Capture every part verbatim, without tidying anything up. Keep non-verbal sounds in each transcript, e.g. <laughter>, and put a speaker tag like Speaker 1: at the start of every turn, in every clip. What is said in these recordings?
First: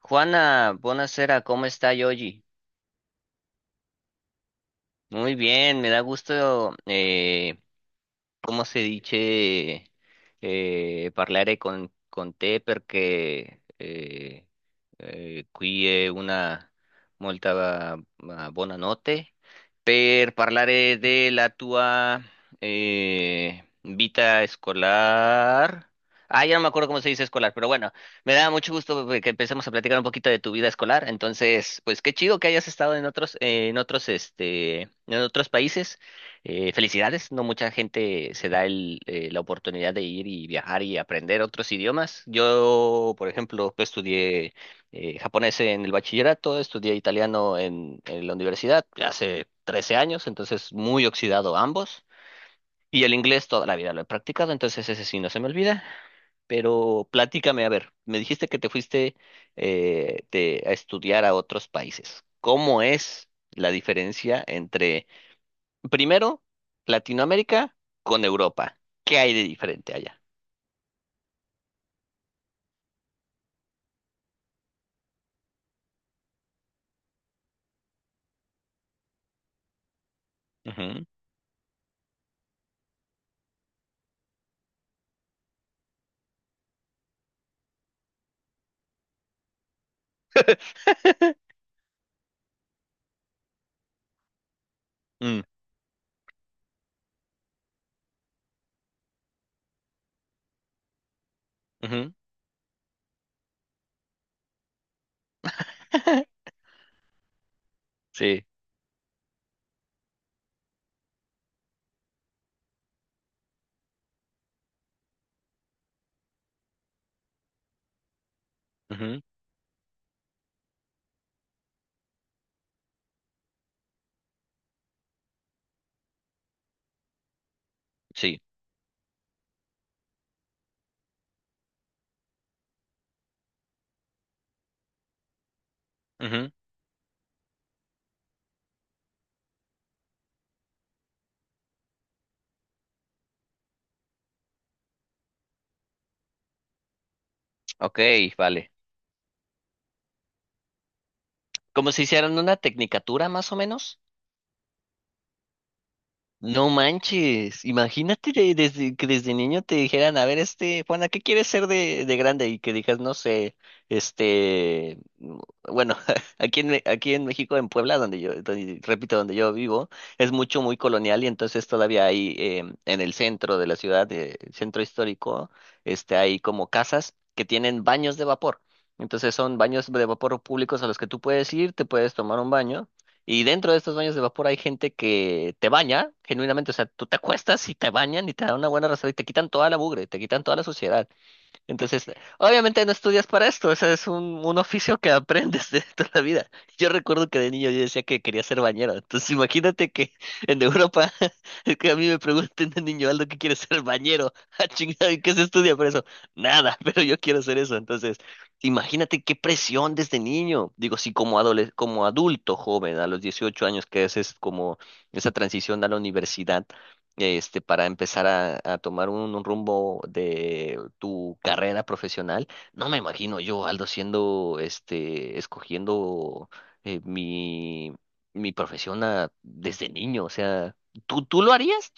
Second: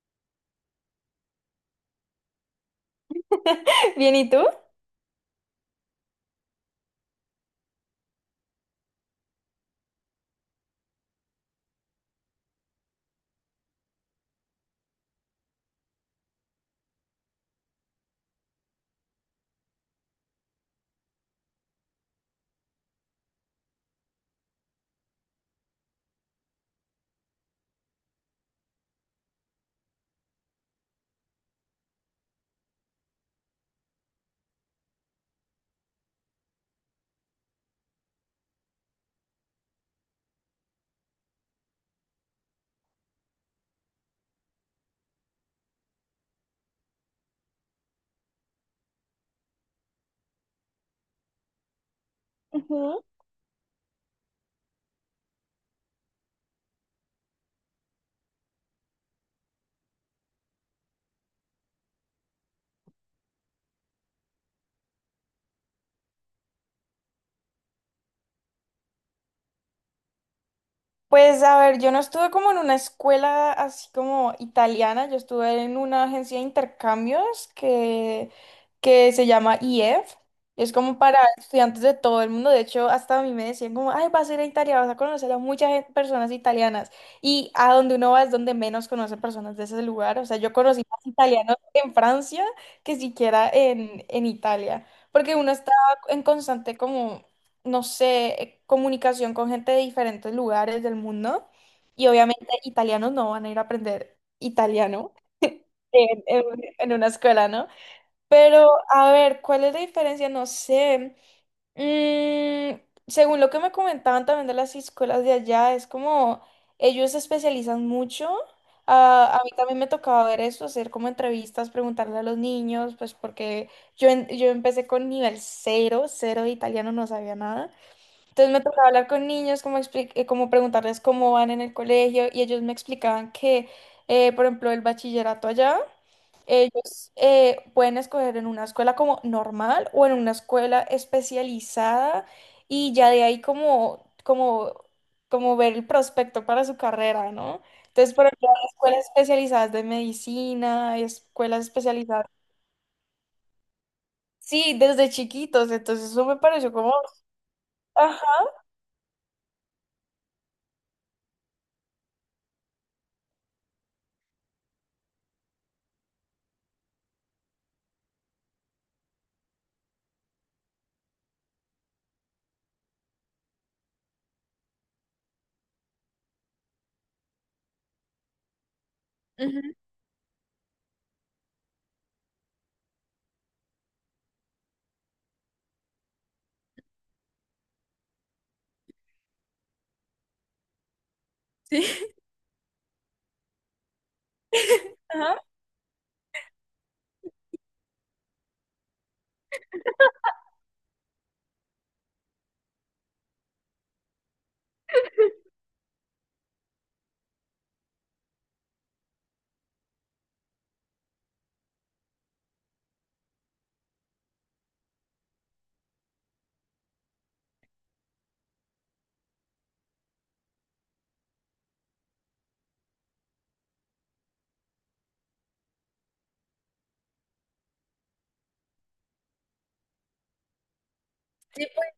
Speaker 1: Juana, buonasera, ¿cómo está Yogi?
Speaker 2: <laughs> Bien, ¿y tú?
Speaker 1: Muy bien, me da gusto eh, come si dice eh, parlare con, con te perché eh, eh, qui è una molta ah, buona per parlare della tua eh, vita escolar. Ah, ya no me acuerdo cómo se dice escolar, pero bueno, me da mucho gusto eh, que empecemos a platicar un poquito de tu vida escolar. Entonces, pues qué chido que hayas estado en otros, eh, en otros, este, en otros países. Eh, felicidades, no mucha gente se da el, eh, la oportunidad de ir y viajar y aprender otros idiomas. Yo, por ejemplo, pues, estudié eh, japonés en el bachillerato, estudié italiano en, en la universidad hace trece años, entonces muy oxidado ambos. Y el inglés toda la vida lo he practicado, entonces ese sí no se me olvida. Pero platícame, a ver, me dijiste que te fuiste eh, de- a estudiar a otros países. ¿Cómo es la diferencia entre Primero, Latinoamérica con Europa? ¿Qué hay de diferente allá?
Speaker 2: Pues a ver, yo no estuve como en una escuela así como italiana, yo estuve en una agencia de intercambios que, que se llama I E F. Es como
Speaker 1: Ujú.
Speaker 2: para estudiantes de todo el mundo. De hecho, hasta a mí me decían como, ay, vas a ir a Italia, vas a conocer a muchas gen- personas italianas. Y a donde uno va es donde menos conoce personas de ese lugar. O sea, yo conocí más
Speaker 1: <laughs>
Speaker 2: italianos en Francia que siquiera en, en Italia. Porque
Speaker 1: Mm,
Speaker 2: uno está en constante como no sé, eh, comunicación con gente de diferentes lugares del mundo. Y
Speaker 1: ujú.
Speaker 2: obviamente italianos no van a ir a aprender italiano en, en-
Speaker 1: <laughs>
Speaker 2: en una escuela, ¿no?
Speaker 1: Sí.
Speaker 2: Pero a ver, ¿cuál es la diferencia? No sé. Mm, según lo que me comentaban también de las escuelas de allá, es como ellos se especializan mucho.
Speaker 1: Ujú.
Speaker 2: Ah, a mí también me tocaba ver eso, hacer como entrevistas, preguntarle a los niños, pues porque yo, en- yo empecé con nivel cero, cero de italiano, no sabía nada.
Speaker 1: Sí.
Speaker 2: Entonces me tocaba hablar con niños, como, expli- eh, como preguntarles cómo van en el colegio y ellos me explicaban que, eh, por ejemplo, el bachillerato allá,
Speaker 1: Ujú.
Speaker 2: ellos eh, pueden escoger en una escuela como normal o en una escuela especializada y ya de ahí como, como, como ver el prospecto para su carrera, ¿no?
Speaker 1: Ok,
Speaker 2: Entonces, por ejemplo, hay
Speaker 1: vale.
Speaker 2: escuelas especializadas de medicina, hay escuelas
Speaker 1: Como si
Speaker 2: especializadas,
Speaker 1: hicieran una tecnicatura más o menos.
Speaker 2: sí, desde chiquitos, entonces eso me
Speaker 1: No
Speaker 2: pareció como...
Speaker 1: manches, imagínate
Speaker 2: Ajá,
Speaker 1: de- desde, que desde niño te dijeran, a ver, este, Juana, ¿qué quieres ser de, de grande? Y que digas, no sé, este, mm, bueno, <laughs> aquí en, Me- aquí en México, en Puebla, donde yo, donde- repito, donde yo vivo, es mucho, muy colonial y entonces todavía hay em, en el centro de la ciudad, eh, el centro histórico, este, hay como casas que tienen baños de vapor. Entonces son
Speaker 2: ujú,
Speaker 1: baños de vapor públicos a los que tú puedes ir, te puedes tomar un baño. Y dentro de estos baños de vapor hay gente que te baña, genuinamente, o sea, tú te acuestas y te bañan y te dan una buena rasada y te quitan toda la mugre, te quitan toda la suciedad. Entonces, obviamente no estudias para esto, o sea, es un, un oficio que <laughs>
Speaker 2: ajá.
Speaker 1: aprendes de toda la vida. Yo recuerdo que de niño yo decía que quería ser bañero, entonces imagínate que en Europa, <laughs> es que a mí me pregunten de niño Aldo qué quiere ser bañero, <laughs> ah, chingado, ¿y qué se estudia para eso? Nada, <laughs> pero yo quiero ser eso, entonces, imagínate qué presión desde niño. Digo, sí, como adole- como adulto joven, a los dieciocho años que haces como esa transición a la universidad, este, para empezar a, a tomar un, un rumbo de tu carrera profesional. No me imagino yo, Aldo, siendo, este, escogiendo eh, mi, mi profesión a- desde niño. O sea, ¿tú, tú lo harías?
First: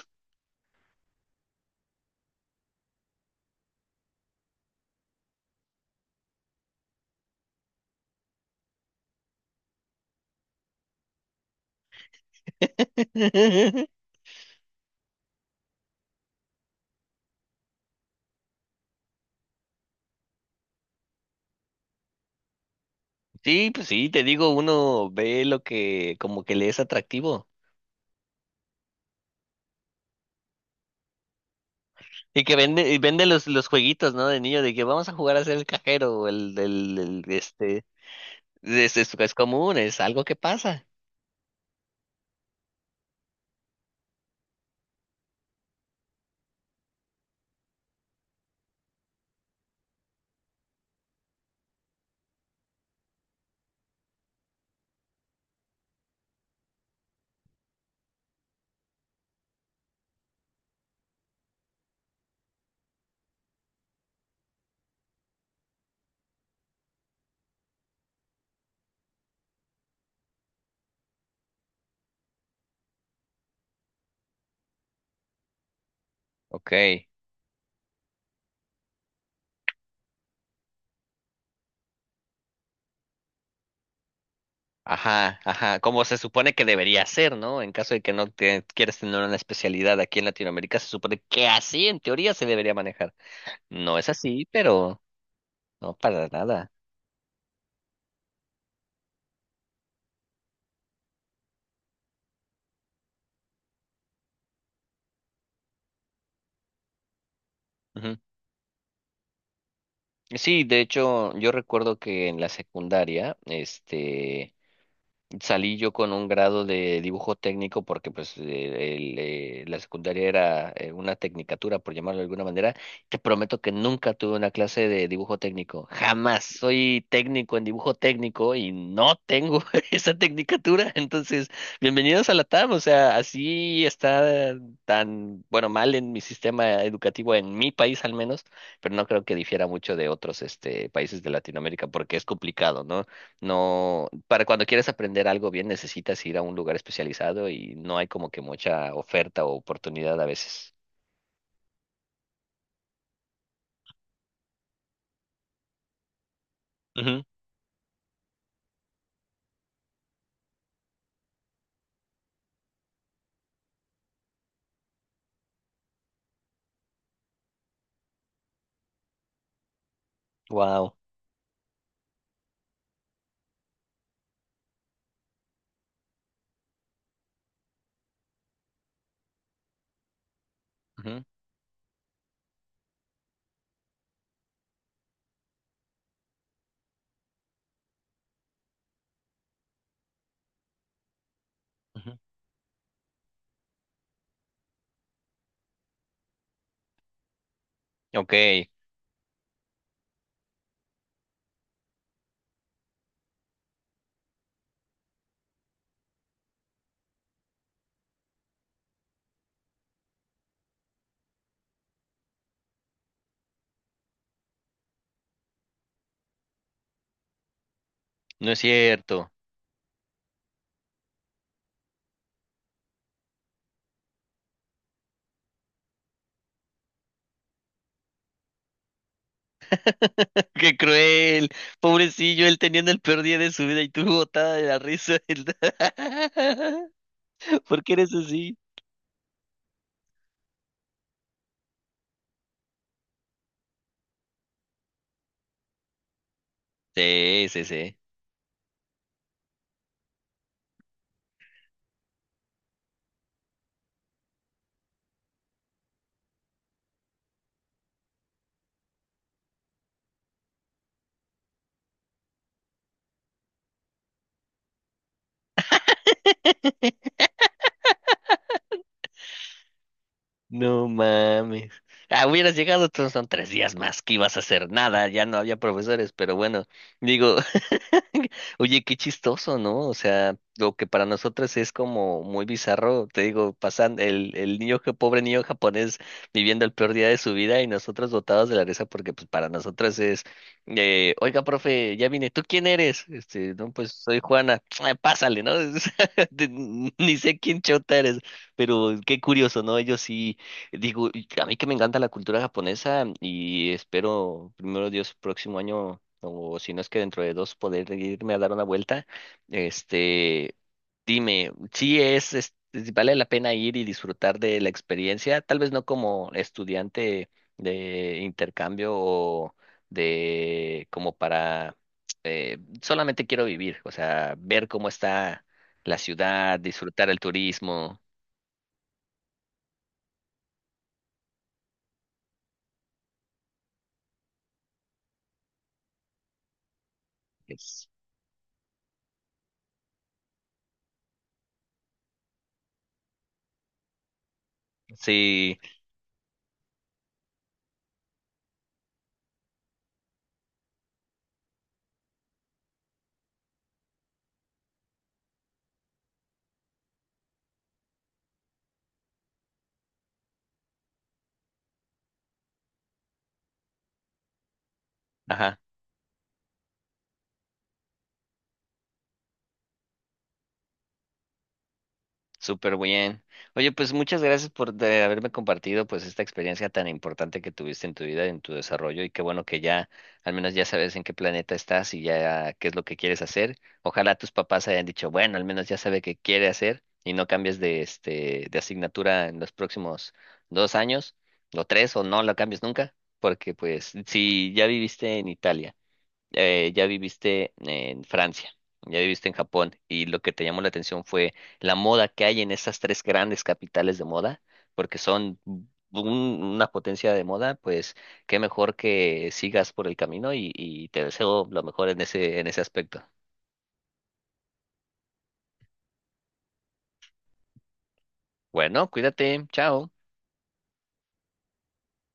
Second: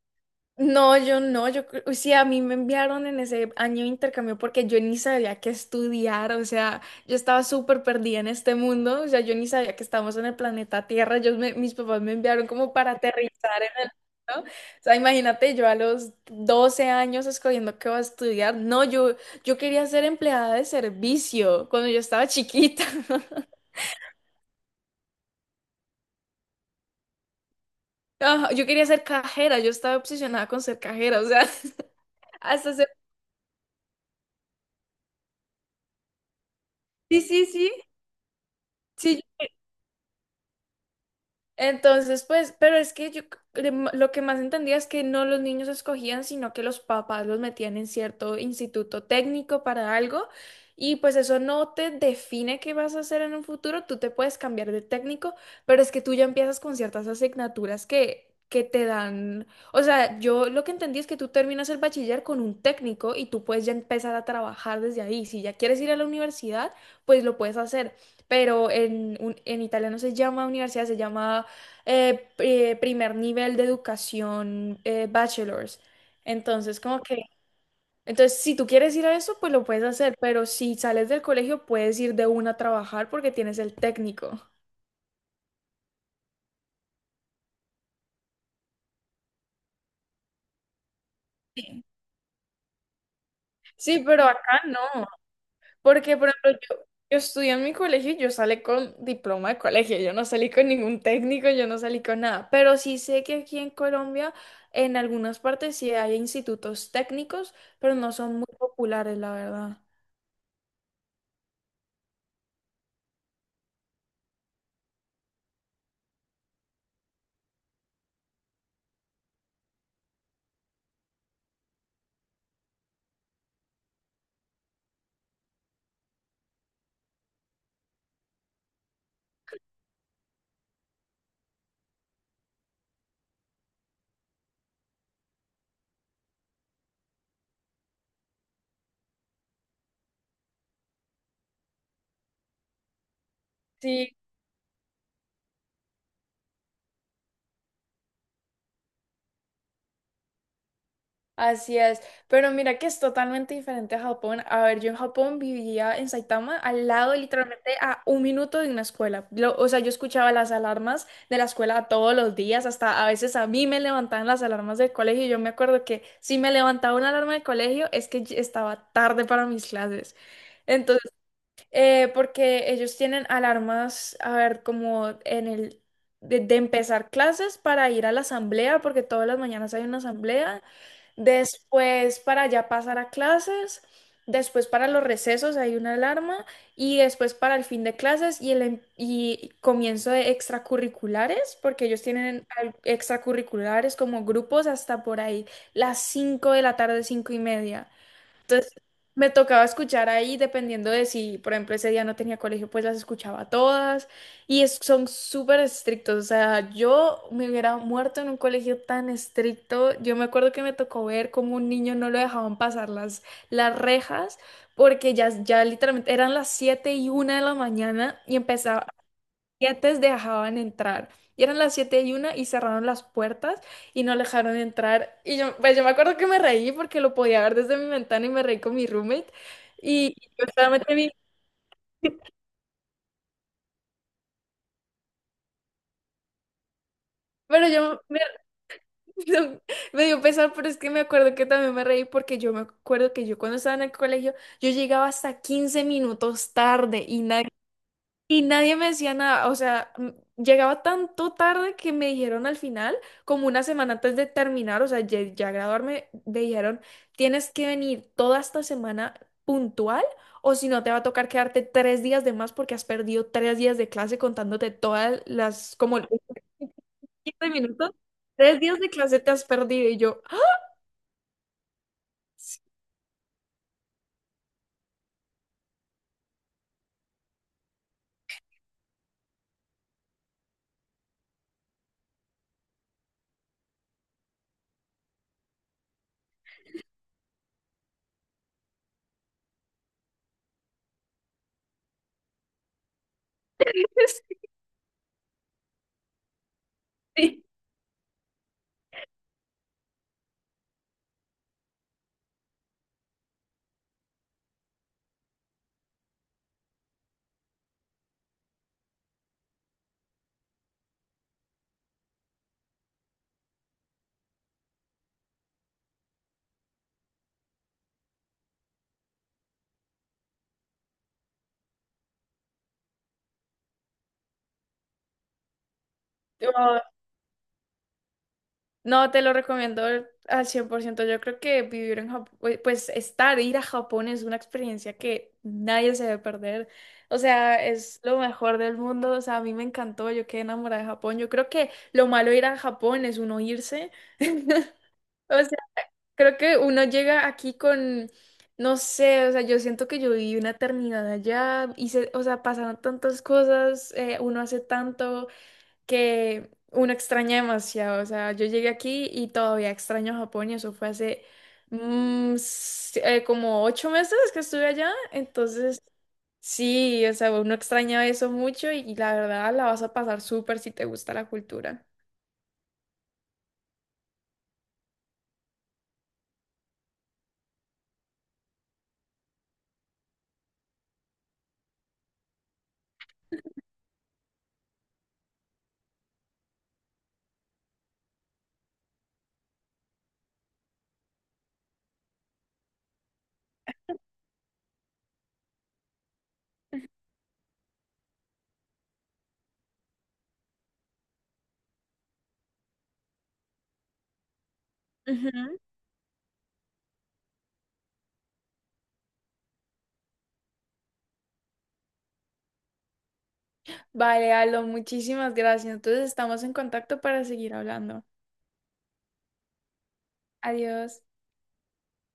Speaker 2: No, yo no, yo, cre- o sea, a mí me enviaron en ese año de intercambio porque yo ni sabía qué estudiar, o sea, yo estaba súper perdida en este mundo, o sea, yo ni sabía que estábamos en el planeta Tierra, yo me- mis papás me enviaron como para aterrizar en
Speaker 1: <laughs>
Speaker 2: el, ¿no? O sea, imagínate yo a los doce años escogiendo qué va a estudiar, no, yo, yo quería ser empleada de servicio cuando yo estaba chiquita. <laughs>
Speaker 1: Sí, pues sí, te digo, uno ve lo que como que le es atractivo.
Speaker 2: Ajá, yo quería ser cajera, yo estaba obsesionada con ser cajera, o sea, <laughs>
Speaker 1: Y que
Speaker 2: hasta ser...
Speaker 1: vende, y vende los, los jueguitos, ¿no? De niño, de que vamos a jugar a ser el cajero, o el, el,
Speaker 2: Sí,
Speaker 1: el-
Speaker 2: sí, sí,
Speaker 1: este, es, es,
Speaker 2: sí.
Speaker 1: es común, es algo que pasa.
Speaker 2: Entonces, pues, pero es que yo cre- m- lo que más entendía es que no los niños escogían, sino que los papás los metían en cierto instituto técnico para algo. Y pues eso no te define qué vas a hacer en un futuro, tú te puedes cambiar de técnico, pero es que tú ya empiezas con ciertas asignaturas que, que te dan, o sea, yo lo que entendí es que tú terminas el bachiller con un técnico y tú puedes ya empezar a trabajar desde ahí. Si ya quieres ir a la universidad, pues lo puedes hacer, pero en, un- en italiano se llama universidad, se llama eh, eh, primer nivel de educación eh, bachelor's.
Speaker 1: Ok.
Speaker 2: Entonces, como que, entonces, si tú quieres ir a eso, pues lo puedes hacer, pero si sales del colegio, puedes ir de una a trabajar porque tienes el técnico.
Speaker 1: Ajá, ajá, como se supone que debería ser, ¿no? En caso de que no te quieras tener una especialidad aquí en Latinoamérica, se supone que
Speaker 2: Sí,
Speaker 1: así en teoría se debería manejar. No
Speaker 2: sí,
Speaker 1: es
Speaker 2: pero
Speaker 1: así,
Speaker 2: acá
Speaker 1: pero
Speaker 2: no,
Speaker 1: no,
Speaker 2: porque,
Speaker 1: para
Speaker 2: por ejemplo,
Speaker 1: nada.
Speaker 2: yo, yo estudié en mi colegio y yo salí con diploma de colegio, yo no salí con ningún técnico, yo no salí con nada, pero sí sé que aquí en Colombia, en algunas partes sí hay institutos técnicos, pero no
Speaker 1: Ujú.
Speaker 2: son muy populares, la verdad.
Speaker 1: Sí, de hecho, yo recuerdo que en la secundaria, este, salí yo con un grado de dibujo técnico porque pues eh, el, eh, la secundaria era eh, una tecnicatura, por llamarlo de alguna manera. Te prometo que nunca tuve una clase de dibujo técnico, jamás. Soy técnico en dibujo técnico y no tengo <laughs> esa tecnicatura. Entonces, bienvenidos a la tam. O sea, así está tan, bueno, mal en mi sistema educativo, en mi país al menos, pero no creo que difiera mucho de otros, este, países de Latinoamérica, porque es complicado, ¿no? No,
Speaker 2: Sí,
Speaker 1: para cuando quieres aprender algo bien necesitas ir a un lugar especializado y no hay como que mucha oferta o oportunidad a veces.
Speaker 2: así es, pero mira que es totalmente diferente a Japón. A ver, yo en Japón vivía en Saitama, al lado literalmente a un minuto de una escuela. Lo- o sea, yo escuchaba las alarmas de la escuela todos los días, hasta a veces a mí me levantaban las alarmas del colegio. Yo me acuerdo que si me levantaba una alarma del colegio es que yo estaba tarde para mis clases,
Speaker 1: Wow.
Speaker 2: eh, porque ellos tienen alarmas, a ver, como en el, de, de empezar clases para ir a la asamblea, porque todas las mañanas hay una asamblea, después para ya pasar a clases, después para los recesos hay una alarma, y después para el fin de clases y el em- y comienzo de extracurriculares, porque ellos tienen al- extracurriculares como grupos hasta por ahí, las cinco de la tarde, cinco y media.
Speaker 1: Ok,
Speaker 2: Entonces, me tocaba escuchar ahí, dependiendo de si, por ejemplo, ese día no tenía colegio, pues las escuchaba todas. Y es- son súper estrictos. O sea, yo me hubiera muerto en un colegio tan estricto. Yo me acuerdo que me tocó ver cómo un niño no lo dejaban pasar las, las, rejas, porque ya, ya literalmente eran las siete y una de la mañana y
Speaker 1: no es
Speaker 2: empezaba,
Speaker 1: cierto.
Speaker 2: antes dejaban entrar. Y eran las siete y una y cerraron las puertas y no dejaron entrar. Y yo, pues yo me acuerdo que me reí porque lo podía ver desde mi ventana y me reí con mi roommate. Y yo
Speaker 1: <laughs> Qué
Speaker 2: solamente vi,
Speaker 1: cruel. Pobrecillo, él teniendo el peor día de su vida y tú botada de la risa. <laughs>
Speaker 2: pero
Speaker 1: ¿Por qué
Speaker 2: yo
Speaker 1: eres
Speaker 2: me,
Speaker 1: así?
Speaker 2: <laughs> me dio pesar, pero es que me acuerdo que también me reí porque yo me acuerdo que yo cuando estaba en el colegio, yo llegaba hasta quince minutos tarde y
Speaker 1: Sí,
Speaker 2: nadie.
Speaker 1: sí, sí.
Speaker 2: Y nadie me decía nada, o sea, m- llegaba tanto tarde que me dijeron al final, como una semana antes de terminar, o sea, ya, ya graduarme, me dijeron, tienes que venir toda esta semana puntual o si no te va a tocar quedarte tres días de más porque has perdido tres días de clase contándote todas las, como quince minutos, tres días de clase te has perdido y yo.
Speaker 1: No mames. Ah, hubieras llegado, tú, son tres días más que ibas a hacer nada, ya no había profesores, pero bueno, digo, <laughs> oye, qué chistoso, ¿no? O sea, lo que para nosotros es como muy bizarro, te digo, pasan el, el niño, ja- pobre niño japonés viviendo el peor día de su vida y nosotros botados de la risa porque pues para nosotros es, eh, oiga, profe, ya vine, ¿tú quién eres? Este, no, pues soy
Speaker 2: <laughs>
Speaker 1: Juana, <tsk> "Ah, pásale, ¿no? <laughs> De- Ni sé
Speaker 2: Sí.
Speaker 1: quién chota eres. Pero qué curioso, ¿no? Ellos sí. Digo, y a mí que me encanta la cultura japonesa y espero, primero Dios, próximo año, o si no es que dentro de dos, poder irme a dar una vuelta. Este, dime, si es, es- vale la pena ir y disfrutar de la experiencia, tal vez no como estudiante de intercambio o de como para, eh, solamente quiero vivir, o sea, ver cómo está la ciudad, disfrutar el turismo.
Speaker 2: No, te lo recomiendo al cien por ciento. Yo creo que vivir en Japón, pues pues, estar, ir a Japón es una experiencia que nadie se debe perder. O sea,
Speaker 1: es-
Speaker 2: es lo mejor del mundo. O sea, a mí me encantó, yo quedé enamorada de Japón. Yo creo que lo malo de ir a Japón es uno irse. <laughs> O
Speaker 1: Sí,
Speaker 2: sea, creo que uno llega aquí con, no sé, o sea, yo siento que yo viví una eternidad allá, hice, o sea, pasaron tantas cosas, eh, uno hace tanto que uno extraña demasiado. O sea, yo llegué aquí y todavía extraño Japón y eso fue hace mm, s- eh, como ocho meses que estuve allá.
Speaker 1: ajá.
Speaker 2: Entonces, sí, o sea, uno extraña eso mucho y, y la verdad la vas a pasar súper si te gusta la cultura.
Speaker 1: Súper bien. Oye, pues muchas gracias por de haberme compartido pues esta experiencia tan importante que tuviste en tu vida, en tu desarrollo y qué bueno que ya al menos ya sabes en qué planeta estás y ya qué es lo que quieres hacer. Ojalá tus papás hayan dicho, bueno, al menos ya sabe qué quiere hacer y no cambies de este de asignatura en los próximos dos años o tres, o no la cambies nunca, porque pues si ya viviste en Italia, eh, ya viviste en Francia, ya viviste en Japón, y lo que te llamó la atención fue la moda que hay en esas tres grandes capitales de moda, porque son
Speaker 2: Ujú.
Speaker 1: un- una potencia de moda, pues qué mejor que sigas por el camino y, y te deseo lo mejor en ese, en ese aspecto.
Speaker 2: Vale, Aldo, muchísimas gracias. Entonces, estamos en contacto para seguir hablando.
Speaker 1: Bueno, cuídate, chao.
Speaker 2: Adiós.